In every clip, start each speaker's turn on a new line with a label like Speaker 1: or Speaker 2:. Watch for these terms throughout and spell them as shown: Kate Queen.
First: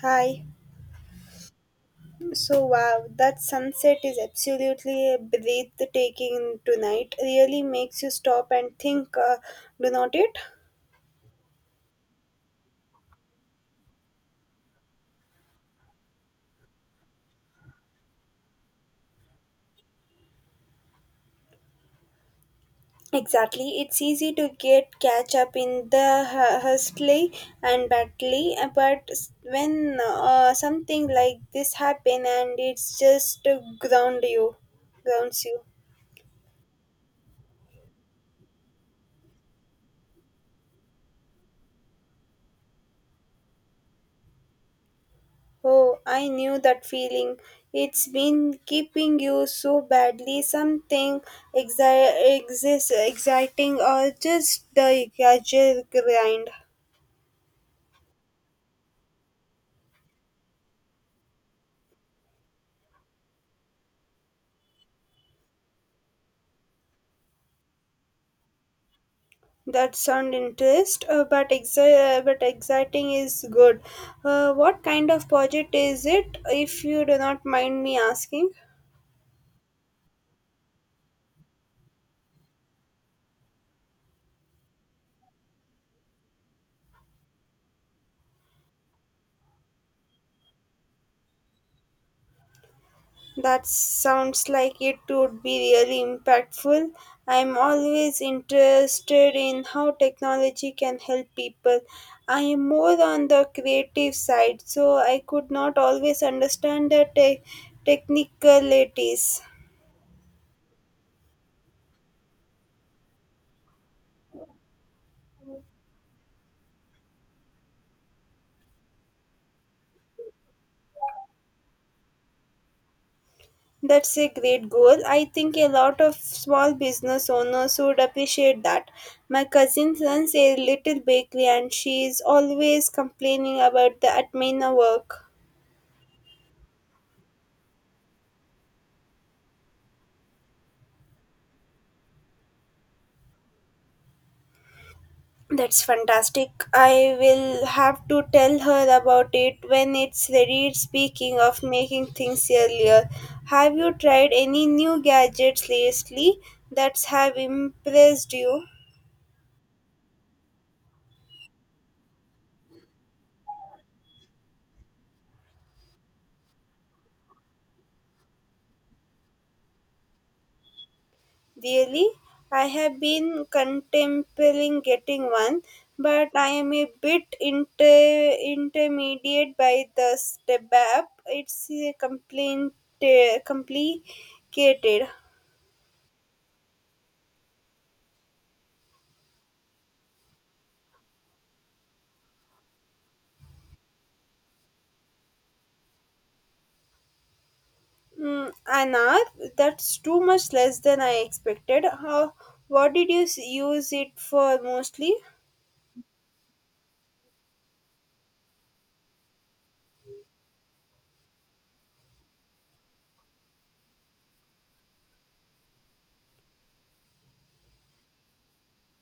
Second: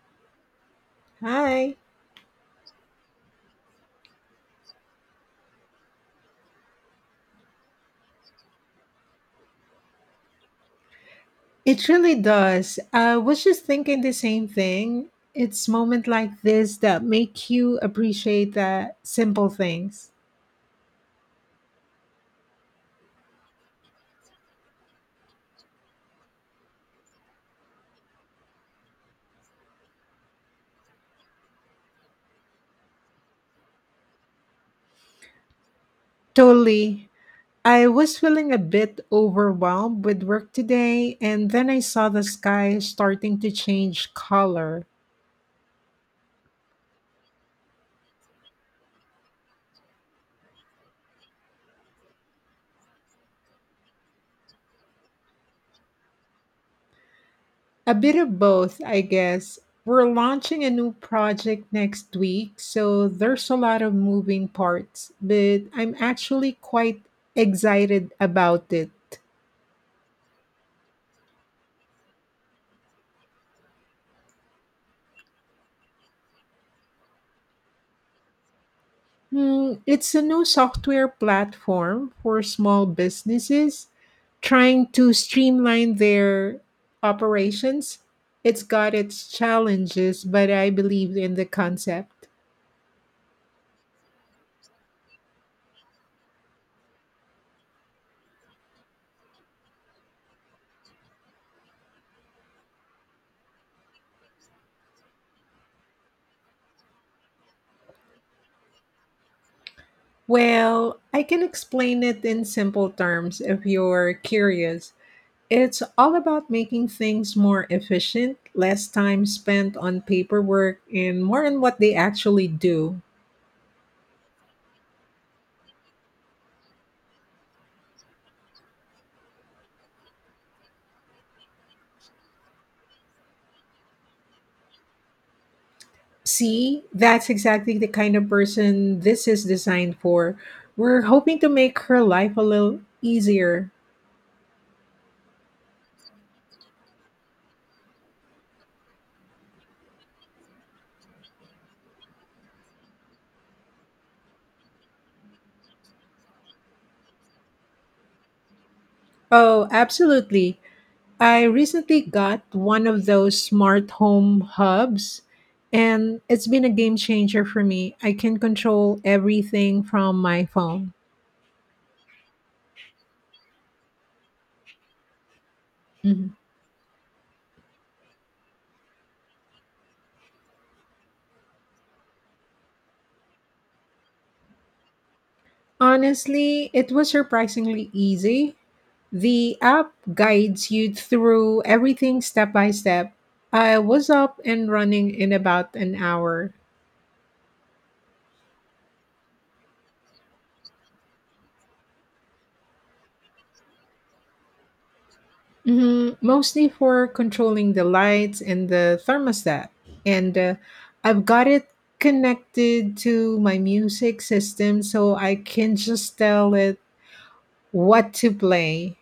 Speaker 1: Hi.
Speaker 2: Hi.
Speaker 1: So wow, that sunset is absolutely breathtaking tonight. Really makes you stop and think, do not it?
Speaker 2: It really does. I was just thinking the same thing. It's moments like this that make you appreciate the simple things.
Speaker 1: Exactly. It's easy to get catch up in the hustle and battle, but when something like this happen and it's just to grounds you.
Speaker 2: Totally. I was feeling a bit overwhelmed with work today, and then I saw the sky starting to change color.
Speaker 1: Oh, I knew that feeling. It's been keeping you so badly. Something exciting or just the casual grind.
Speaker 2: A bit of both, I guess. We're launching a new project next week, so there's a lot of moving parts, but I'm actually quite excited about it.
Speaker 1: That sound interest, but exciting is good. What kind of project is it, if you do not mind me asking?
Speaker 2: It's a new software platform for small businesses trying to streamline their operations. It's got its challenges, but I believe in the concept.
Speaker 1: That sounds like it would be really impactful. I'm always interested in how technology can help people. I am more on the creative side, so I could not always understand the technicalities.
Speaker 2: Well, I can explain it in simple terms if you're curious. It's all about making things more efficient, less time spent on paperwork, and more on what they actually do.
Speaker 1: That's a great goal. I think a lot of small business owners would appreciate that. My cousin runs a little bakery and she is always complaining about the admin work.
Speaker 2: See, that's exactly the kind of person this is designed for. We're hoping to make her life a little easier.
Speaker 1: That's fantastic. I will have to tell her about it when it's ready. Speaking of making things earlier, have you tried any new gadgets lately that have impressed you?
Speaker 2: Oh, absolutely. I recently got one of those smart home hubs, and it's been a game changer for me. I can control everything from my phone.
Speaker 1: Really? I have been contemplating getting one, but
Speaker 2: Mhm.
Speaker 1: I am a bit intermediate by the step app. It's complicated.
Speaker 2: Honestly, it was surprisingly easy. The app guides you through everything step by step. I was up and running in about an hour.
Speaker 1: Mm, an hour? That's too much less than I expected. What did you use it for mostly?
Speaker 2: Mhm, mostly for controlling the lights and the thermostat. And I've got it connected to my music system so I can just tell it what to play.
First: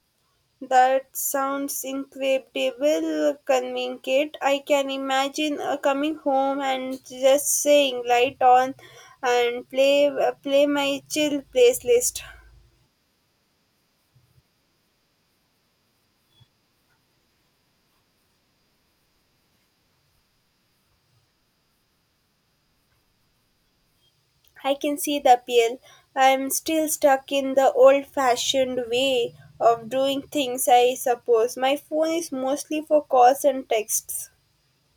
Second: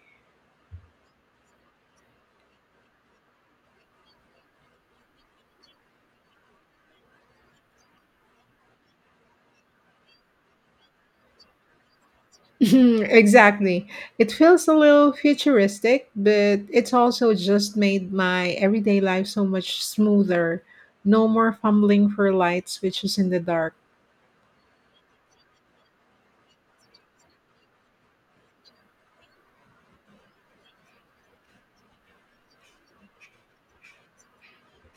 Speaker 1: That sounds incredible, convenient. I can imagine coming home and just saying light on and play my chill playlist.
Speaker 2: Exactly. It feels a little futuristic, but it's also just made my everyday life so much smoother. No more fumbling for light switches in the dark.
Speaker 1: I can see the appeal. I'm still stuck in the old fashioned way of doing things, I suppose. My phone is mostly for calls and texts.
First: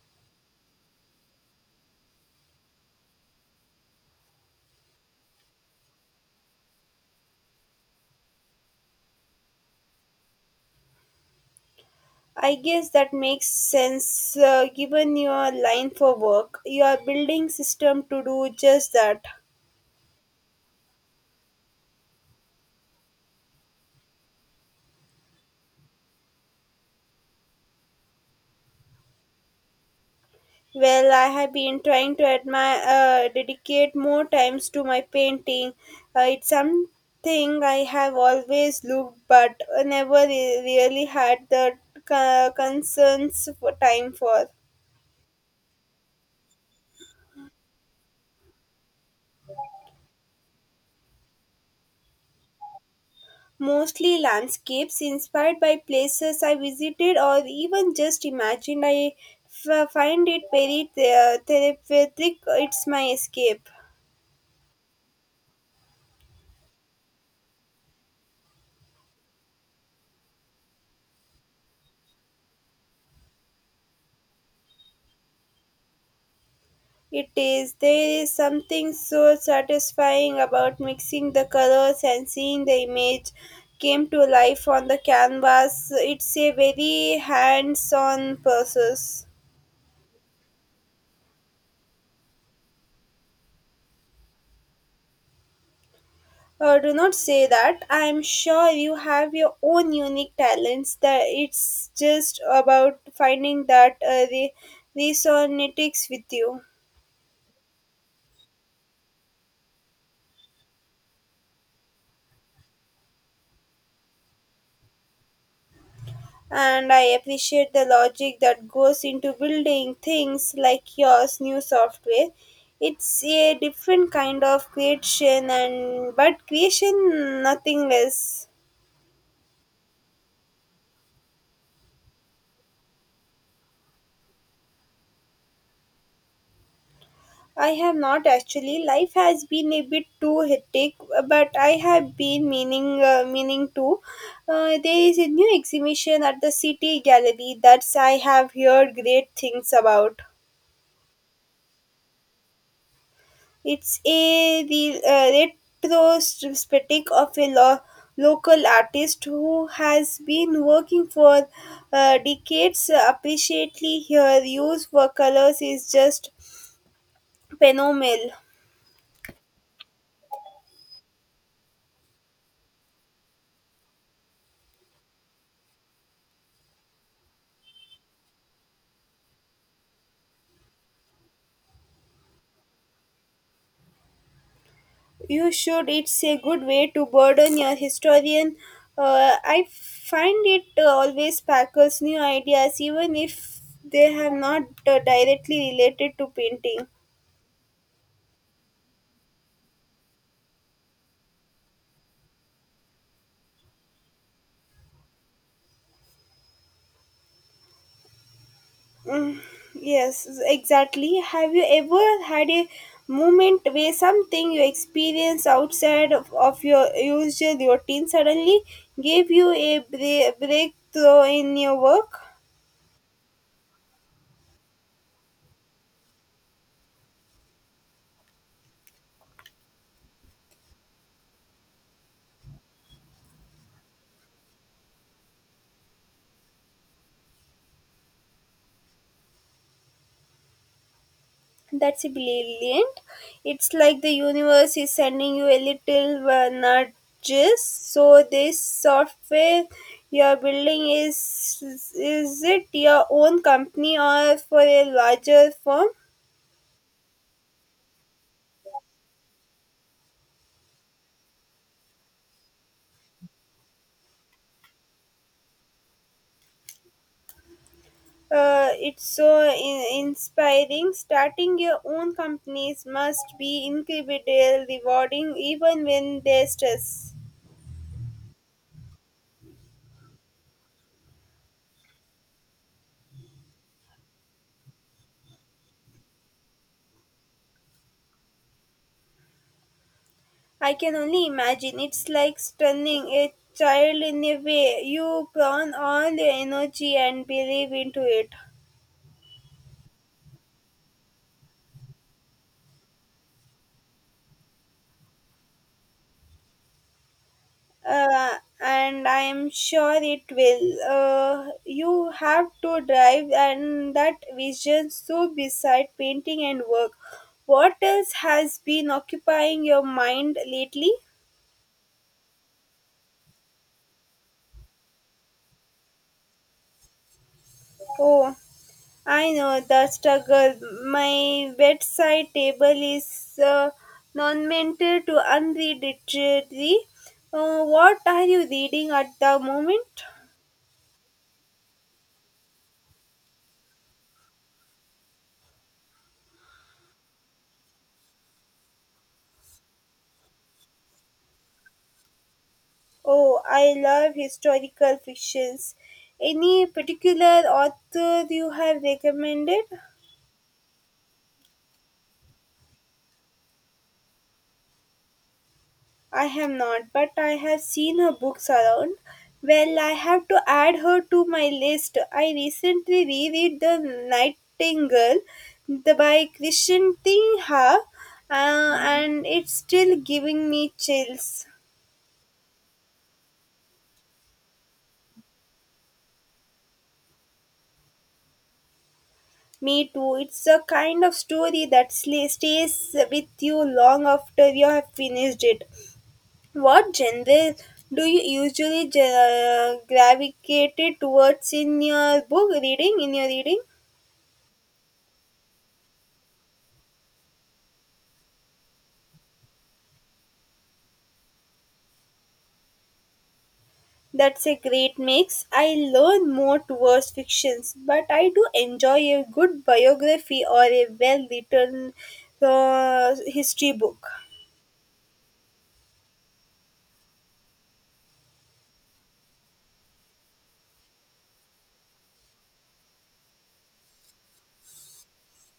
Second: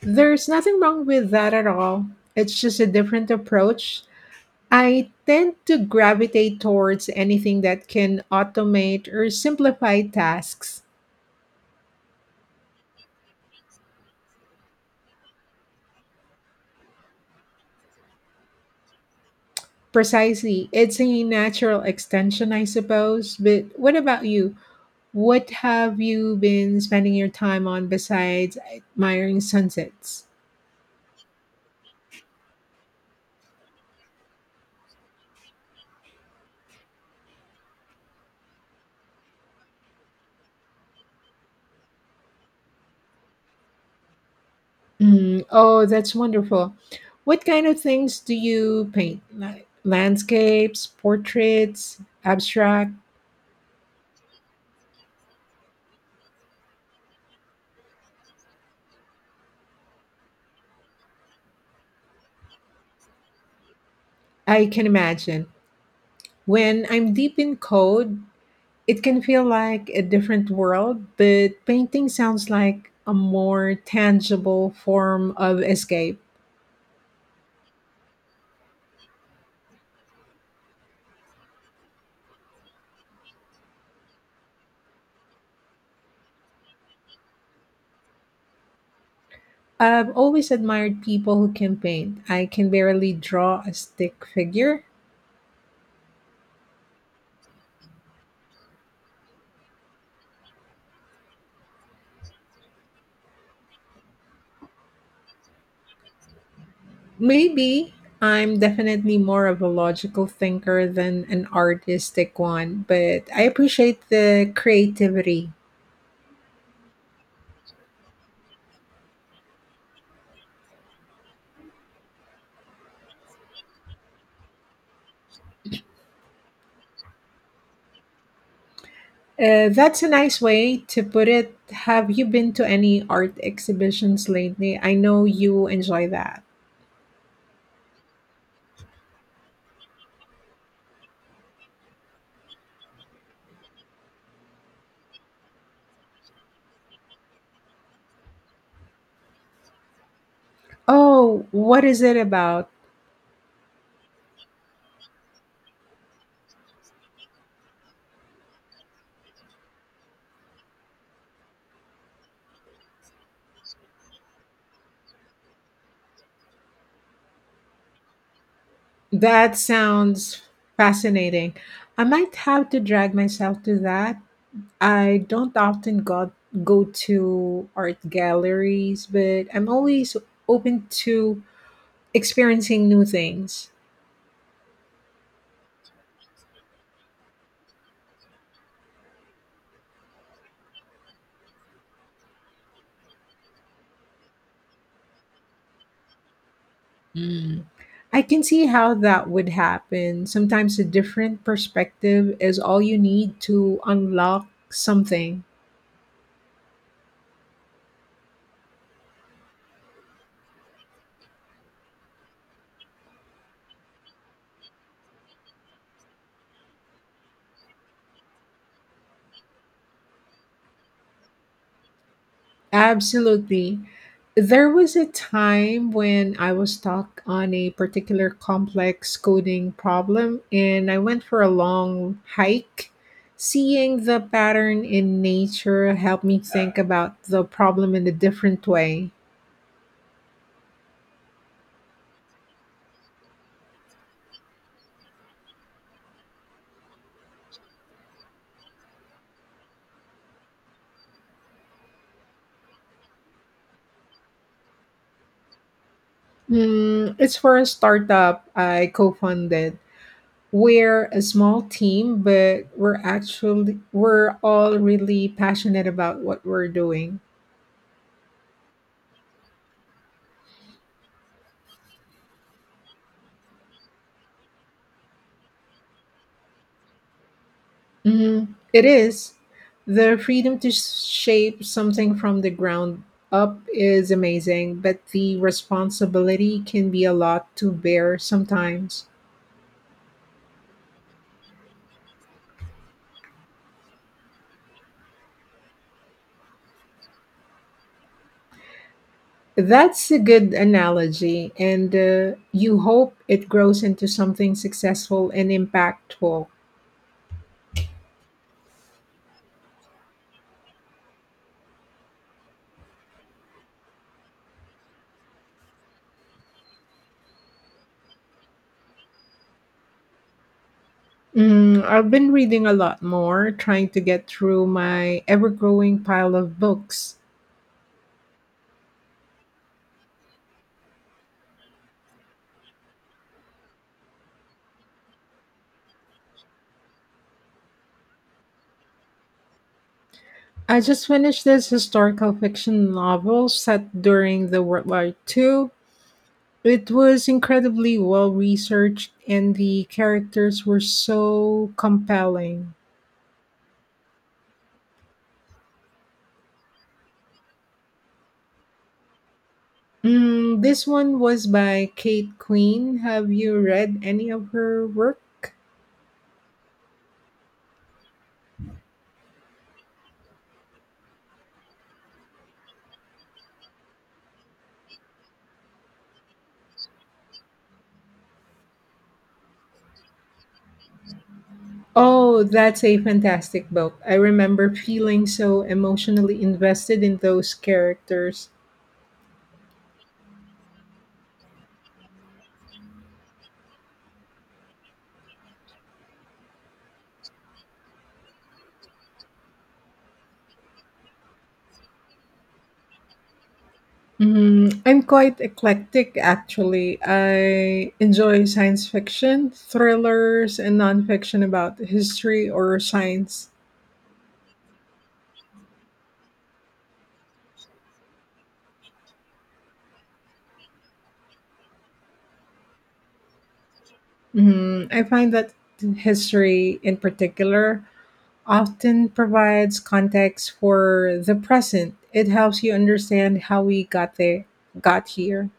Speaker 2: There's nothing wrong with that at all. It's just a different approach. I tend to gravitate towards anything that can automate or simplify tasks.
Speaker 1: I guess that makes sense given your line for work. You are building system to do just that.
Speaker 2: Precisely. It's a natural extension, I suppose. But what about you? What have you been spending your time on besides admiring sunsets?
Speaker 1: Well, I have been trying to dedicate more times to my painting. It's something I have always looked, but never re- really had the concerns for time for.
Speaker 2: Oh, that's wonderful. What kind of things do you paint? Like landscapes, portraits, abstract?
Speaker 1: Mostly landscapes inspired by places I visited or even just imagined. I find it very therapeutic. It's my escape.
Speaker 2: I can imagine. When I'm deep in code, it can feel like a different world, but painting sounds like a more tangible form of escape.
Speaker 1: It is. There is something so satisfying about mixing the colors and seeing the image came to life on the canvas. It's a very hands on process.
Speaker 2: I've always admired people who can paint. I can barely draw a stick figure.
Speaker 1: Do not say that. I am sure you have your own unique talents. That it's just about finding that resonates with you.
Speaker 2: Maybe I'm definitely more of a logical thinker than an artistic one, but I appreciate the creativity.
Speaker 1: And I appreciate the logic that goes into building things like yours, new software. It's a different kind of creation, and but creation nothing less.
Speaker 2: That's a nice way to put it. Have you been to any art exhibitions lately? I know you enjoy that.
Speaker 1: I have not actually. Life has been a bit too hectic, but I have been meaning to. There is a new exhibition at the City Gallery that I have heard great things about.
Speaker 2: Oh, what is it about?
Speaker 1: It's a retrospective of a local artist who has been working for decades. Appreciately, her use for colors is just phenomenal.
Speaker 2: That sounds fascinating. I might have to drag myself to that. I don't often go to art galleries, but I'm always open to experiencing new things.
Speaker 1: You should it's a good way to burden your historian I find it always sparkles new ideas even if they have not directly related to painting.
Speaker 2: Hmm. I can see how that would happen. Sometimes a different perspective is all you need to unlock something.
Speaker 1: Yes, exactly. Have you ever had a moment where something you experienced outside of your usual routine suddenly gave you a breakthrough in your work?
Speaker 2: Absolutely. There was a time when I was stuck on a particular complex coding problem and I went for a long hike. Seeing the pattern in nature helped me think about the problem in a different way.
Speaker 1: That's brilliant. It's like the universe is sending you a little nudges. So this software you're building is it your own company or for a larger firm?
Speaker 2: It's for a startup I co founded. We're a small team, but we're all really passionate about what we're doing.
Speaker 1: It's so inspiring. Starting your own companies must be incredibly rewarding, even when there's stress.
Speaker 2: Mhm. It is. The freedom to shape something from the ground up is amazing, but the responsibility can be a lot to bear sometimes.
Speaker 1: I can only imagine. It's like stunning a child in a way. You burn all your energy and believe into it.
Speaker 2: That's a good analogy, and you hope it grows into something successful and impactful.
Speaker 1: Uh, and I am sure it will. You have to drive and that vision so beside painting and work. What else has been occupying your mind lately?
Speaker 2: I've been reading a lot more, trying to get through my ever growing pile of books.
Speaker 1: Oh. I know the struggle. My bedside table is non-mental to unreadable. What are you reading at the moment?
Speaker 2: I just finished this historical fiction novel set during the World War II. It was incredibly well researched, and the characters were so compelling.
Speaker 1: Oh, I love historical fictions. Any particular author you have recommended?
Speaker 2: This one was by Kate Queen. Have you read any of her work?
Speaker 1: I have not, but I have seen her books around. Well, I have to add her to my list. I recently reread The Nightingale, by Krishan Singha, and it's still giving me chills.
Speaker 2: Oh, that's a fantastic book. I remember feeling so emotionally invested in those characters.
Speaker 1: Me too. It's a kind of story that stays with you long after you have finished it. What genre do you usually gravitate towards in your reading?
Speaker 2: I'm quite eclectic, actually. I enjoy science fiction, thrillers, and nonfiction about history or science.
Speaker 1: That's a great mix. I learn more towards fictions, but I do enjoy a good biography or a well written history book.
Speaker 2: I find that history in particular often provides context for the present. It helps you understand how we got here.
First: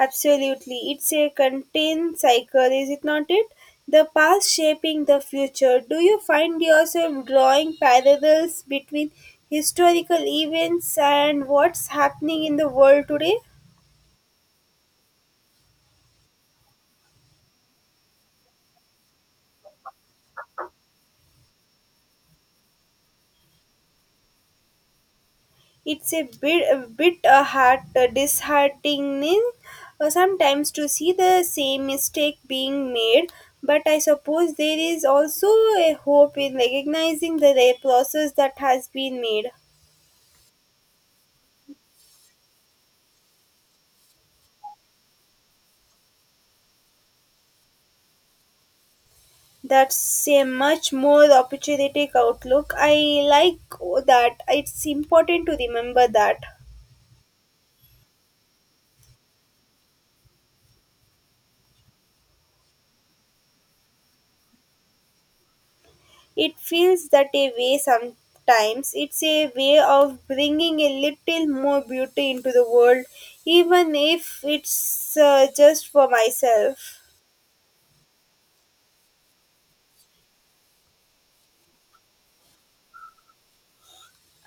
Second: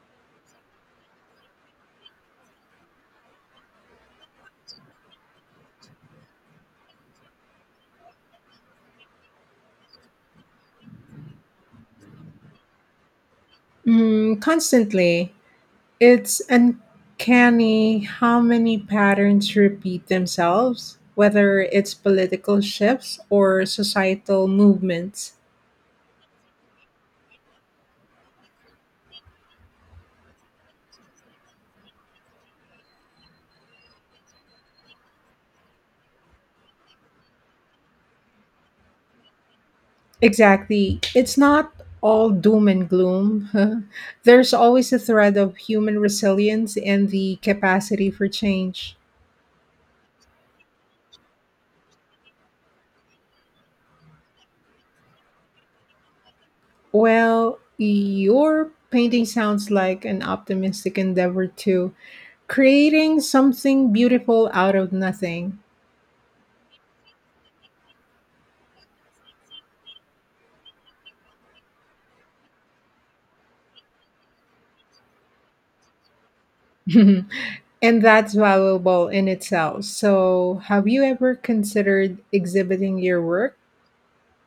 Speaker 1: Absolutely. It's a contained cycle, is it not it? The past shaping the future. Do you find yourself drawing parallels between historical events and what's happening in the world today?
Speaker 2: Constantly, it's uncanny how many patterns repeat themselves, whether it's political shifts or societal movements.
Speaker 1: It's a a bit heart disheartening sometimes to see the same mistake being made, but I suppose there is also a hope in recognizing the process that has been made.
Speaker 2: Exactly. It's not all doom and gloom. There's always a thread of human resilience and the capacity for change.
Speaker 1: That's a much more opportunistic outlook. I like that. It's important to remember that.
Speaker 2: Well, your painting sounds like an optimistic endeavor to creating something beautiful out of nothing.
Speaker 1: It feels that a way sometimes. It's a way of bringing a little more beauty into the world, even if it's just for myself.
Speaker 2: And that's valuable in itself. So, have you ever considered exhibiting your work?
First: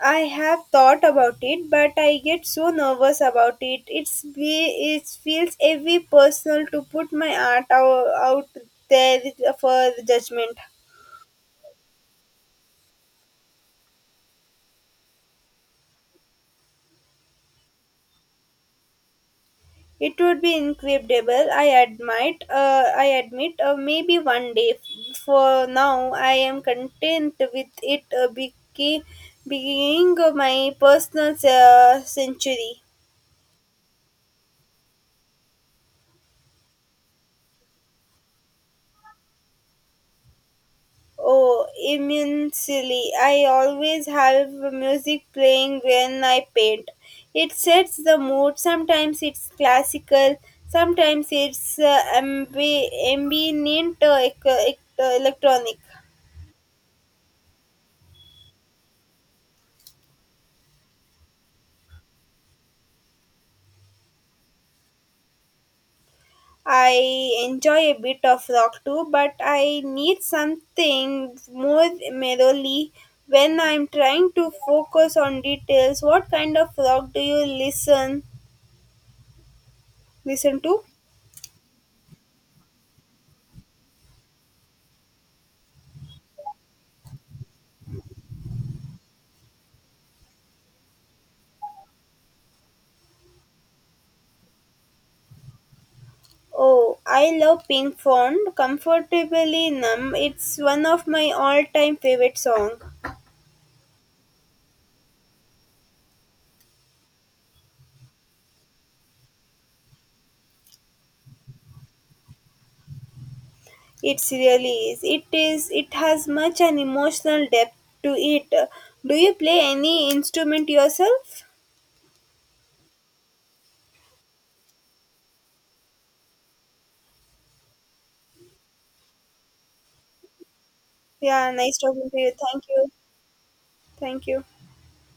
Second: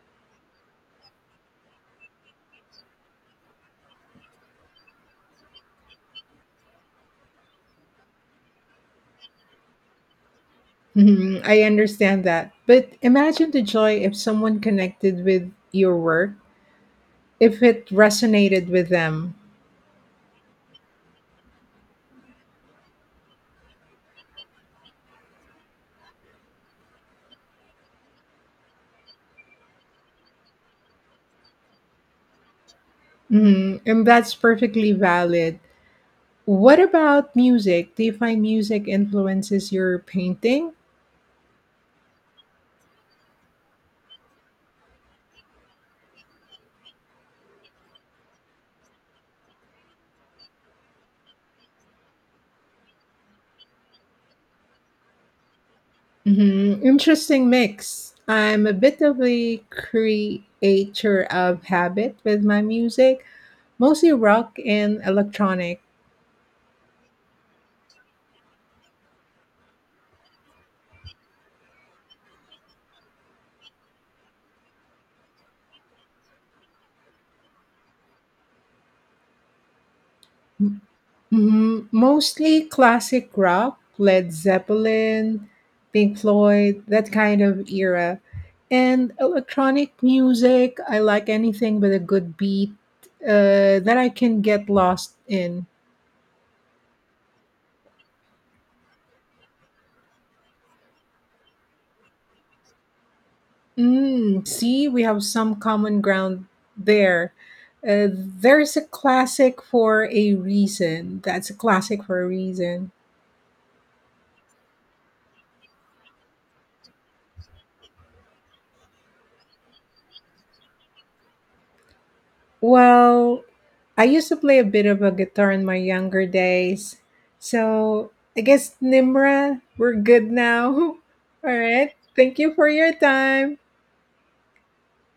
Speaker 1: I have thought about it, but I get so nervous about it. It feels heavy personal to put my art out there for judgment.
Speaker 2: Mhm, I understand that. But imagine the joy if someone connected with your work, if it resonated with them.
Speaker 1: It would be incredible. I admit. Maybe one day. For now, I am content with it being my personal century.
Speaker 2: Mhm, and that's perfectly valid. What about music? Do you find music influences your painting?
Speaker 1: Oh, immensely! I always have music playing when I paint. It sets the mood. Sometimes it's classical. Sometimes it's ambient electronic.
Speaker 2: Hmm, interesting mix. I'm a bit of a creature of habit with my music, mostly rock and electronic.
Speaker 1: I enjoy a bit of rock too, but I need something more melody when I'm trying to focus on details. What kind of rock do you listen to?
Speaker 2: Mhm. Mostly classic rock, Led Zeppelin, Pink Floyd, that kind of era. And electronic music, I like anything with a good beat that I can get lost in.
Speaker 1: Oh, I love Pink Floyd, Comfortably Numb. It's one of my all-time favorite song.
Speaker 2: See, we have some common ground there. There's a classic for a reason. That's a classic for a reason.
Speaker 1: It really is. It is. It has much an emotional depth to it. Do you play any instrument yourself?
Speaker 2: Well, I used to play a bit of a guitar in my younger days. So I guess, Nimra, we're good now.
Speaker 1: Yeah,
Speaker 2: All
Speaker 1: nice
Speaker 2: right.
Speaker 1: talking to you.
Speaker 2: Thank you
Speaker 1: Thank
Speaker 2: for
Speaker 1: you.
Speaker 2: your time.
Speaker 1: Thank you.